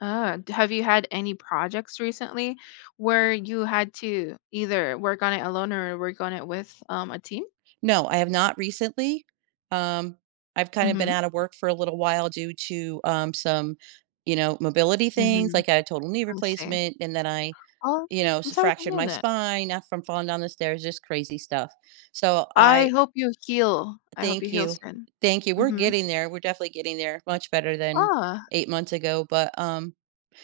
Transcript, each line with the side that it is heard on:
left: Uh, have you had any projects recently where you had to either work on it alone or work on it with, um, a team?
right: No, I have not recently. Um, I've kind of been
left: Mhm.
right: out of work for a little while due to, um, some, you know, mobility things,
left: Mhm.
right: like, a total knee
left: I see.
right: replacement and then I
left: Oh,
right: you know,
left: I'm sorry to
right: fractured
left: hear
right: my
left: that.
right: spine, not from falling down the stairs, just crazy stuff. So
left: I
right: I
left: hope you heal I hope you
right: Thank
left: heal
right: you,
left: soon.
right: thank you. We're
left: Mhm.
right: getting there, we're definitely getting there, much better than
left: Ah.
right: 8 months ago, but um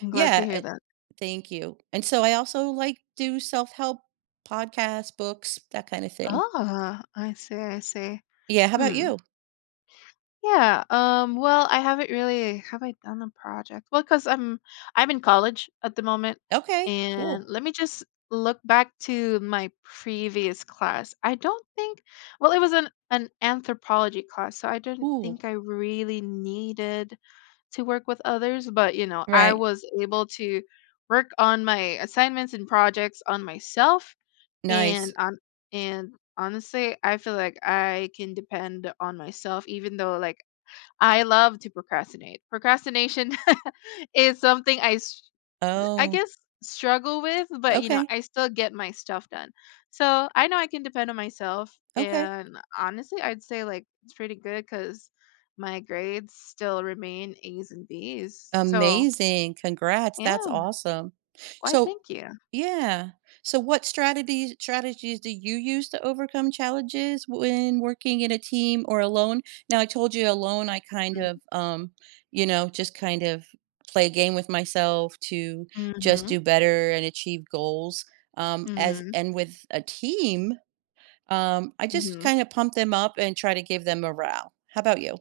left: I'm glad to
right: yeah,
left: hear
right: uh,
left: that.
right: thank you, and so I also, like, do self-help podcast, books, that kinda thing.
left: Oh, I see, I see.
right: Yeah, how 'bout
left: Hmm.
right: you?
left: Yeah, um, well, I haven't really have I done a project? Well, 'cause I'm I'm in college at the moment
right: Okay,
left: and
right: cool.
left: let me just look back to my previous class. I don't think well, it was an an anthropology class, so I don't
right: Ooh.
left: think I really needed to work with others, but, you know, I
right: Right.
left: was able to work on my assignments and projects on myself and
right: Nice.
left: on and honestly, I feel like I can depend on myself even though, like, I love to procrastinate. Procrastination is something I s I
right: Oh.
left: guess struggle with, but you know,
right: Okay.
left: I still get my stuff done. So I know I can depend on myself
right: Okay.
left: and honestly, I'd say, like, it's pretty good 'cause my grades still remain A's and B's, so
right: Amazing, congrats, that's
left: Yeah.
right: awesome.
left: Why,
right: So
left: thank you.
right: yeah, so what strategies strategies do you use to overcome challenges when working in a team or alone? Now, I told you alone, I kind
left: Mm.
right: of, um, you know, just kind of play a game with myself to just
left: Mhm.
right: do better and achieve goals, um, as
left: Mhm.
right: and with a team, um, I just
left: Mhm.
right: kinda pump them up and try to give them morale. How 'bout you?